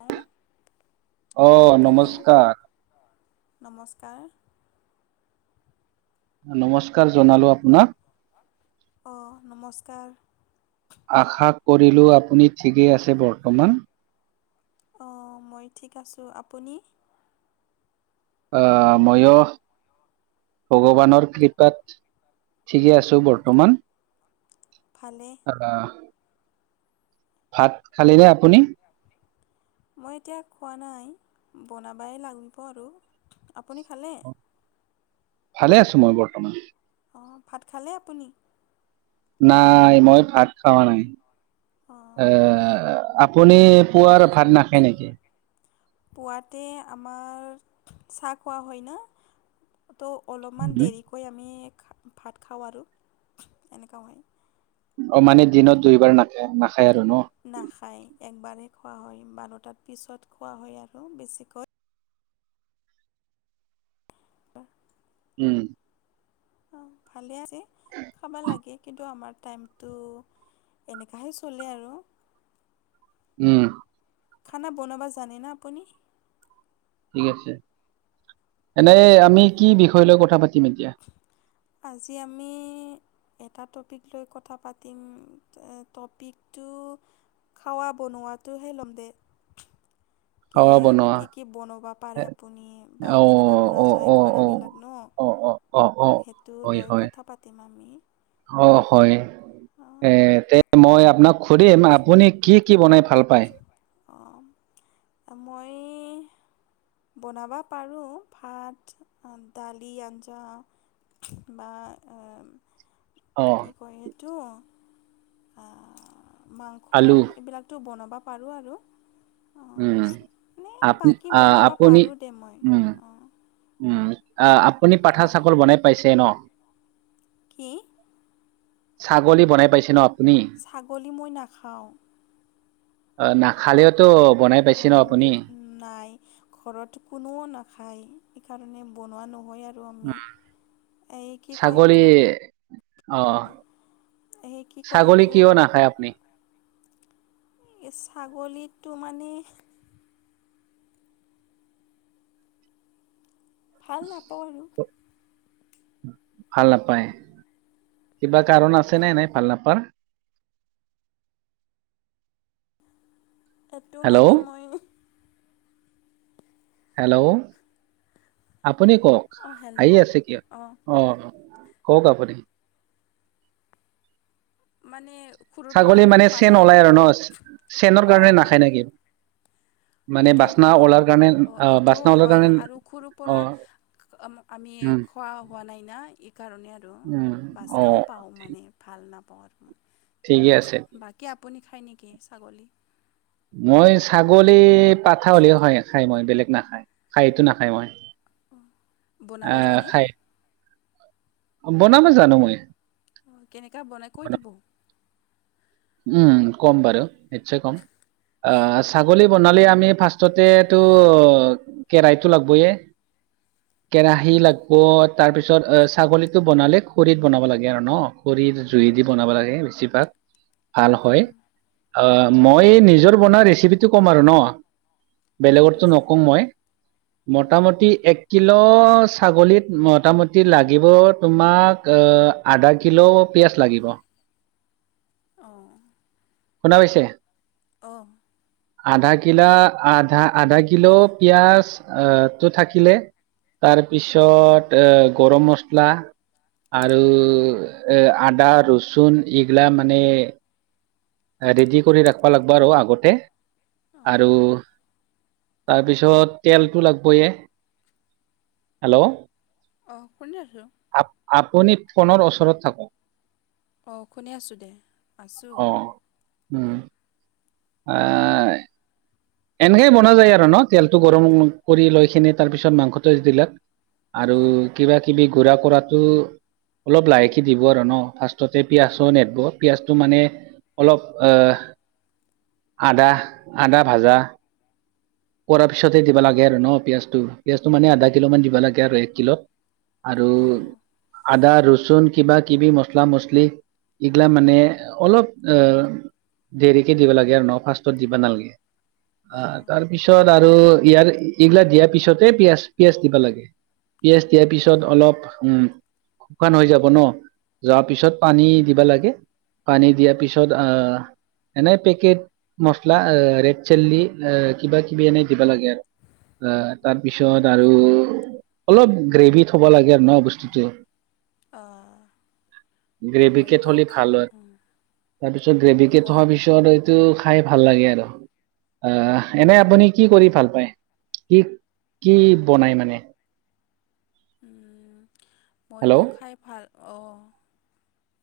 অ'? অ', নমস্কাৰ। নমস্কাৰ। নমস্কাৰ জনালো আপোনাক। অঁ নমস্কাৰ। আশা কৰিলো আপুনি ঠিকেই আছে বৰ্তমান। অঁ মই ঠিক আছোঁ আপুনি? আ ময়ো ভগৱানৰ কৃপাত ঠিকে আছো বৰ্তমান। ভালে। আ। ভাত খালিনে আপুনি? মই এতিয়া খোৱা নাই বনাবাই লাগিব আৰু আপুনি খালে? ভালে আছো মই বৰ্তমান। অঁ ভাত খালে আপুনি? নাই মই ভাত খাৱা নাই। এ অঁ আপুনি পুৱাৰ ভাত নাখায় নেকি? পুৱাতে আমাৰ চাহ খোৱা হয় ন। ত অলপমান উম। দেৰিকৈ আমি ভাত খাওঁ আৰু, এনেকুৱা হয়। অ মানে দিনত দুইবাৰ নাখায় নাখায় আৰু ন। নাখায় একবাৰেই খোৱা হয় বাৰটাত পিছত খোৱা হয় আৰু বেছিকৈ। উম। অ ভালে আছে খাবা লাগে, কিন্তু আমাৰ টাইমটো এনেকাহে চলে আৰু। উম। খানা বনাবা জানেনে আপুনি? ঠিক আছে, এনে আমি কি বিষয় লৈ কথা পাতিম এতিয়া। আজি আমি এটা টপিক লৈ কথা পাতিম। টপিকটো খাৱা বনোৱাটো হে লম দে। কি খোৱা বনোৱা। কি কি বনাব এ পাৰে আপুনি অ বা অ কেনেকে বনা অ যায়। অ খানাবিলাক ন, অ অ অ অ সেইটো হয় লৈ হয় কথা পাতিম আমি। অ হয় এ অঁ তে মই আপোনাক শুধিম আপুনি কি কি বনাই ভাল পায়। অ মই বনাব পাৰোঁ ভাত, দালি, আঞ্জা। বা অ। ক সেইটো, মাংস আলু এইবিলাকতো বনাব পাৰোঁ আৰু। উম অঁ নে আপ বাকী আ, বনাব আপুনি পাৰোঁ দে মই উম অঁ। উম আপুনি পাঠা চাগল বনাই পাইছে ন? কি? ছাগলী বনাই পাইছে ন আপুনি ছাগলী মই নাখাওঁ। অ নাখালেওতো বনাই পাইছে ন আপুনি? নাই। ঘৰত কোনো নাখায় সেইকাৰণে বনোৱা নহয় আৰু আমি। উম, এই কি কয় ছাগলী এইটো। অ এই কি কয় ছাগলী এইটো কিয় নাখায় আপুনি? ছাগলীটো মানে ভাল নাপাওঁ আৰু। ভাল নাপায়, কিবা কাৰণ আছেনে এনে ভাল নাপাৰ? এইটো মানে হেল্ল' মই হেল্ল' আপুনি কওক অঁ হেল্ল' হাঁহি আছে কিয়? অঁ অ অ কওক আপুনি। মানে হৰুৰ ছাগলী পৰাই মানে খোৱা চেন নাই ওলাই আৰু ন চেনৰ অঁ কাৰণে হয়। নাখায় নেকি মানে এইটো বাচনা হয় ওলাৰ কাৰণে অ এইটোও বাচনা ওলাৰ হয় কাৰণে আৰু সুৰৰ অ পৰা আমি উম খোৱা হোৱা নাই না, এইকাৰণে আৰু উম অ বাচনাও পাওঁ। ঠিক- মানে ভাল নাপাওঁ আৰু মই। ঠিকে আছে। বাকী আপুনি খায় নেকি ছাগলী? মই ছাগলী পাঠা হ'লেও খাই খাই মই বেলেগ নাখায় খাইতো নাখায় মই। অঁ, বনাব আহ জানে? খাই বনাব জানো মই। অ, কেনেকা বনাই কৈ দিব। বনাব- উম কম বাৰু নিশ্চয় কম। আঁহ ছাগলী বনালে আমি ফাৰ্ষ্টতেতো কেৰাইতটো লাগবয়ে। কেৰাহী লাগব তাৰ পিছত ছাগলীটো বনালে খৰিত বনাব লাগে আৰু ন? খৰি জুইে দি বনাব লাগে বেছিভাগ। ভাল হয়, আহ মই নিজৰ বনোৱা ৰেচিপিটো ক'ম আৰু ন? বেলেগৰটো দে নকম মই। মোটামুটি এক কিলো ছাগলীত মোটামুটি লাগিব তোমাক আহ আধা কিলো পিয়াঁজ লাগিব। অঁ শুনা পাইছে? অ আধা কিলা আধা আধা কিলো পিঁয়াজ আহ টো থাকিলে তাৰপিছত এ গৰম মছলা আৰু এ আদা ৰচুন এইগিলা মানে ৰেডি কৰি ৰাখবা লাগব আৰু আগতে আৰু অঁ তাৰপিছত তেলটো লাগবয়ে, হেল্ল' অঁ শুনি আছোঁ। আপ আপুনি ফোনৰ ওচৰত থাকক। অঁ শুনে আছোঁ দে আছোঁ। অ উম আ এনেকেইে বনোৱা যায় আৰু ন তেলটো গৰম কৰি লৈ খিনি তাৰপিছত মাংসটো দিলে। আৰু অঁ কিবা কিবি ঘূৰা ফুৰাতো অলপ লাহেকে দিব আৰু ন ফাৰ্ষ্টতে পিয়াজো নেদিব পিয়াঁজটো মানে অলপ আহ আদা আদা ভাজা কৰাৰ পিছতহে দিবা লাগে আৰু ন পিয়াঁজটো পিঁয়াজটো মানে আধা কিলো মান দিবা লাগে আৰু এক কিল আৰু অঁ আদা ৰচুন কিবা কিবি মছলা মছলি। এইগিলা মানে অলপ অ দেৰিকে দিব লাগে আৰু ন ফাৰ্ষ্টত দিবা নালাগে আহ অঁ তাৰপিছত পিছত আৰু ইয়াৰ এইবিলাক দিয়াৰ পিছতে পিঁয়াজ, পিয়াজ দিবা লাগে। পিঁয়াজ দিয়াৰ পিছত অলপ উম। শুকান হৈ যাব ন যোৱাৰ পিছত পানী দিবা লাগে। পানী দিয়াৰ পিছত আহ এনেই পেকেট মচলা ৰেড চিল্লি কিবা কিবি এনে দিব লাগে। অ তাৰপিছত আৰু অলপ গ্ৰেভি থ'ব লাগে আৰু ন বস্তুটো। অ, গ্ৰেভি কে থলে ভাল হয় তাৰপিছত গ্ৰেভি কে মই থোৱাৰ পিছত। টো খাই ভাল লাগে আৰু আ এনে আপুনি কি কৰি ভাল পায় কি কি বনাই মানে হেল্ল' মইতো খাই ভাল অঁ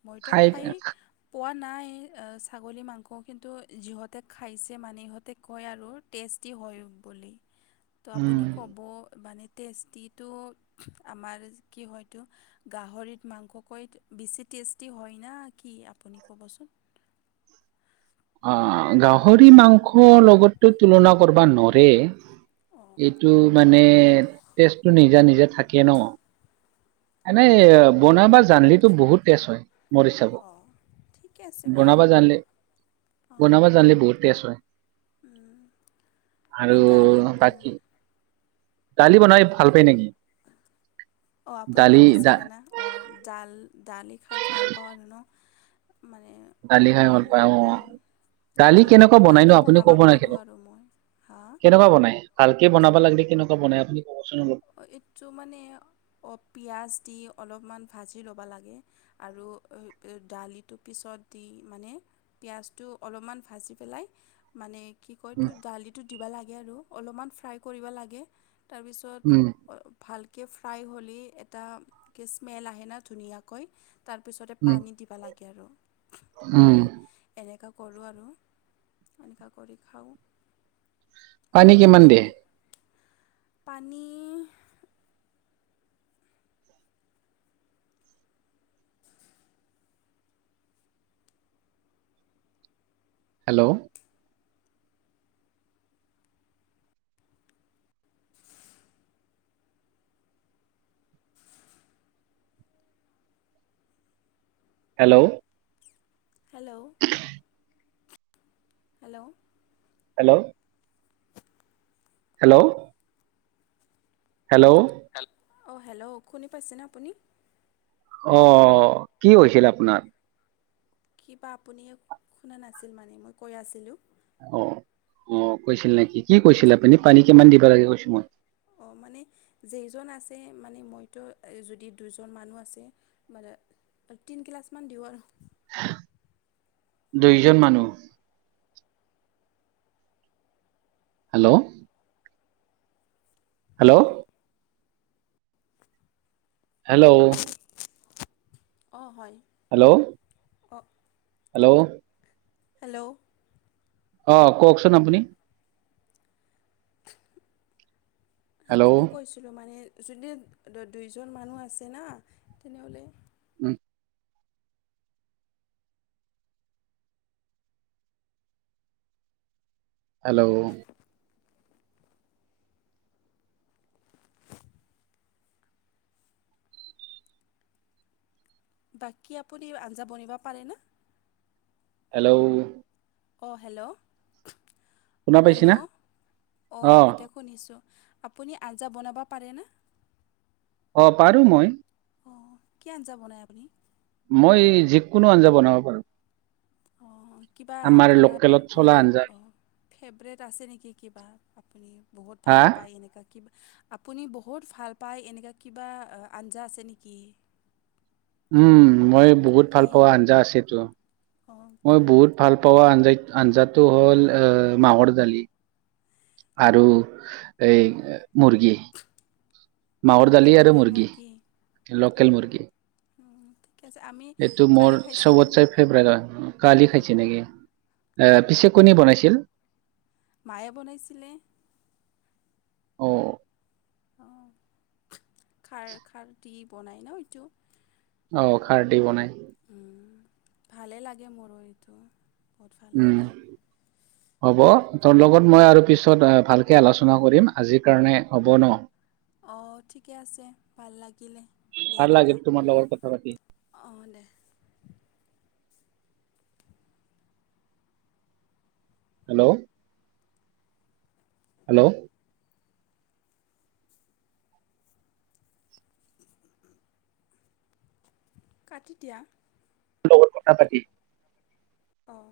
মইতো খাই পোৱা নাই ছাগলী মাংস কিন্তু যিহঁতে খাইছে মানে ইহঁতে কয় আৰু টেষ্টি হয় বুলি। [inaudible] ত' আপুনি ক'ব মানে টেষ্টিটো আমাৰ কি হয়তো গাহৰিত মাংসকৈ বেছি টেষ্টি হয় না কি আপুনি ক'বচোন? অ গাহৰি মাংস লগতো তুলনা কৰিব নোৱাৰে অঁ এইটো মানে তেজটো নিজা নিজা থাকে ন এনেই বনাবা জানিলেটো বহুত টেছ হয়। মৰি চাব অঁ ঠিকে আছে বাৰু বনাবা জানিলে। অঁ বনাব জানিলে বহুত টেষ্ট হয় উম, আৰু মই দালি অঁ বাকী দালি বনাই ভাল পায় নেকি? অঁ আপুনি দালি দা সুধিছিলে না অঁ ডাল দালি খাই ভাল পাওঁ আৰু নো মানে দালি খাই অলপমান, ভাল পায় অ দালি এইটো কেনেকুৱা বনাই নো ভালকে আপুনি বনাব ক'ব নেকি পাৰোঁ মোক? আৰু মই হা কেনেকুৱা বনাই? ভালকে বনাব লাগে কেনেকুৱা বাই আপুনি কবচোন? অলপ? এইটো মানে অ পিঁয়াজ দি অলপমান ভাজি ল'ব লাগে। আৰু দালিটো পিছত দি মানে পিঁয়াজটো অলপমান ভাজি পেলাই। মানে কি কয়তটো উম, দালিটো দিবা লাগে আৰু অলপমান ফ্ৰাই কৰিব লাগে তাৰপিছত উম। ভালকে ফ্ৰাই হ'লেই এটা স্মেল আহে না ধুনীয়াকৈ। তাৰপিছতে উম, পানী দিবা লাগে আৰু উম। হয়। এনেকুৱা কৰোঁ আৰু এনেকুৱা কৰি খাওঁ। ভাল পানী কিমান লাগে দিয়ে? আৰু নি hello, [inaudible] hello. Hello, hello. Hello. Hello. Hello. হেল, অ', হেল্ল', শুনি পাইছেনে আপুনি? অ', কি হৈছিল আপোনাৰ? কি বা আপুনিয়ে শুনা নাছিল মানে, মই কৈ আছিলোঁ। অ', অ', কৈছিল নেকি? কি কৈছিলে আপুনি পানী কিমান দিব লাগে কৈছো মই। অ', মানে যেইজন আছে মানে মইতো যদি দুজন মানুহ আছে মানে তিনি কিলাচমান দিওঁ আৰু। দুইজন মানুহ। হেল্ল'। হেল্ল'। হেল্ল'। অ', হয়। হেল্ল', অঁ হেল্ল'। হেল্ল'। অ', কওকচোন আপুনি। হেল্ল' সেইটো উম কৈছিলোঁ মানে, যদি দুইজন মানুহ আছে না তেনেহ'লে উম। হেল্ল'। বাকী আপুনি আঞ্জা বনিব পাৰেনে? হেল্ল'। অ', হেল্ল', শুনা পাইছিনা হেল্ল', অ', এতি শুনিছোঁ, আপুনি আঞ্জা বনাব পাৰেনে? অ', পাৰো মই। অ', কি আঞ্জা বনায় আপুনি? মই এই যিকোনো আঞ্জা বনাব পাৰো। অ', কিবা আমাৰ আপোনাৰ লোকেলত চলা মানে আঞ্জা অ', ফেভৰেট আছে নেকি কিবা? আপুনি বহুত হা ভাল পায় এনেকুৱা কিবা? আপুনি বহুত ভাল পায় এনেকুৱা কিবা আঞ্জা আছে নেকি? উম, মই বহুত ভাল কি পোৱা আঞ্জা আছেতো, অঁ মই বহুত ভাল পোৱা আঞ্জা-আঞ্জাটো হ'ল অ', মাহৰ দালি। আৰু এই মুৰ্গী। মাহৰ দালি আৰু মুৰ্গী, লোকেল মুৰ্গী। উম। [unintelligible] আমি এইটো মোৰ কালি খাইছিলোঁ চবতচে ফেভৰেট হয়, কালি খাইছে অঁ নেকি? অ', পিছে কোনে বনাইছিল? মায়ে বনাইছিলে। অ'। অ', খাৰ-খাৰ দি বনাই ন এইটো? অ', খাৰ দি বনাই। উম ভালে লাগে মোৰো এইটো। বহুত ভাল উম, লাগে হব তোৰ লগত মই আৰু পিছত ভালকে আলোচনা কৰিম, আজি কাৰণে হ'ব ন। অঁ ঠিকে আছে ভাল লাগিলে দে ভাল লাগিল ৰাখা। তোমাৰ লগত কথা পাতি অঁ দে। হেল্ল'। হেল্ল'। কাটি দিয়া। [unintelligible] অঁ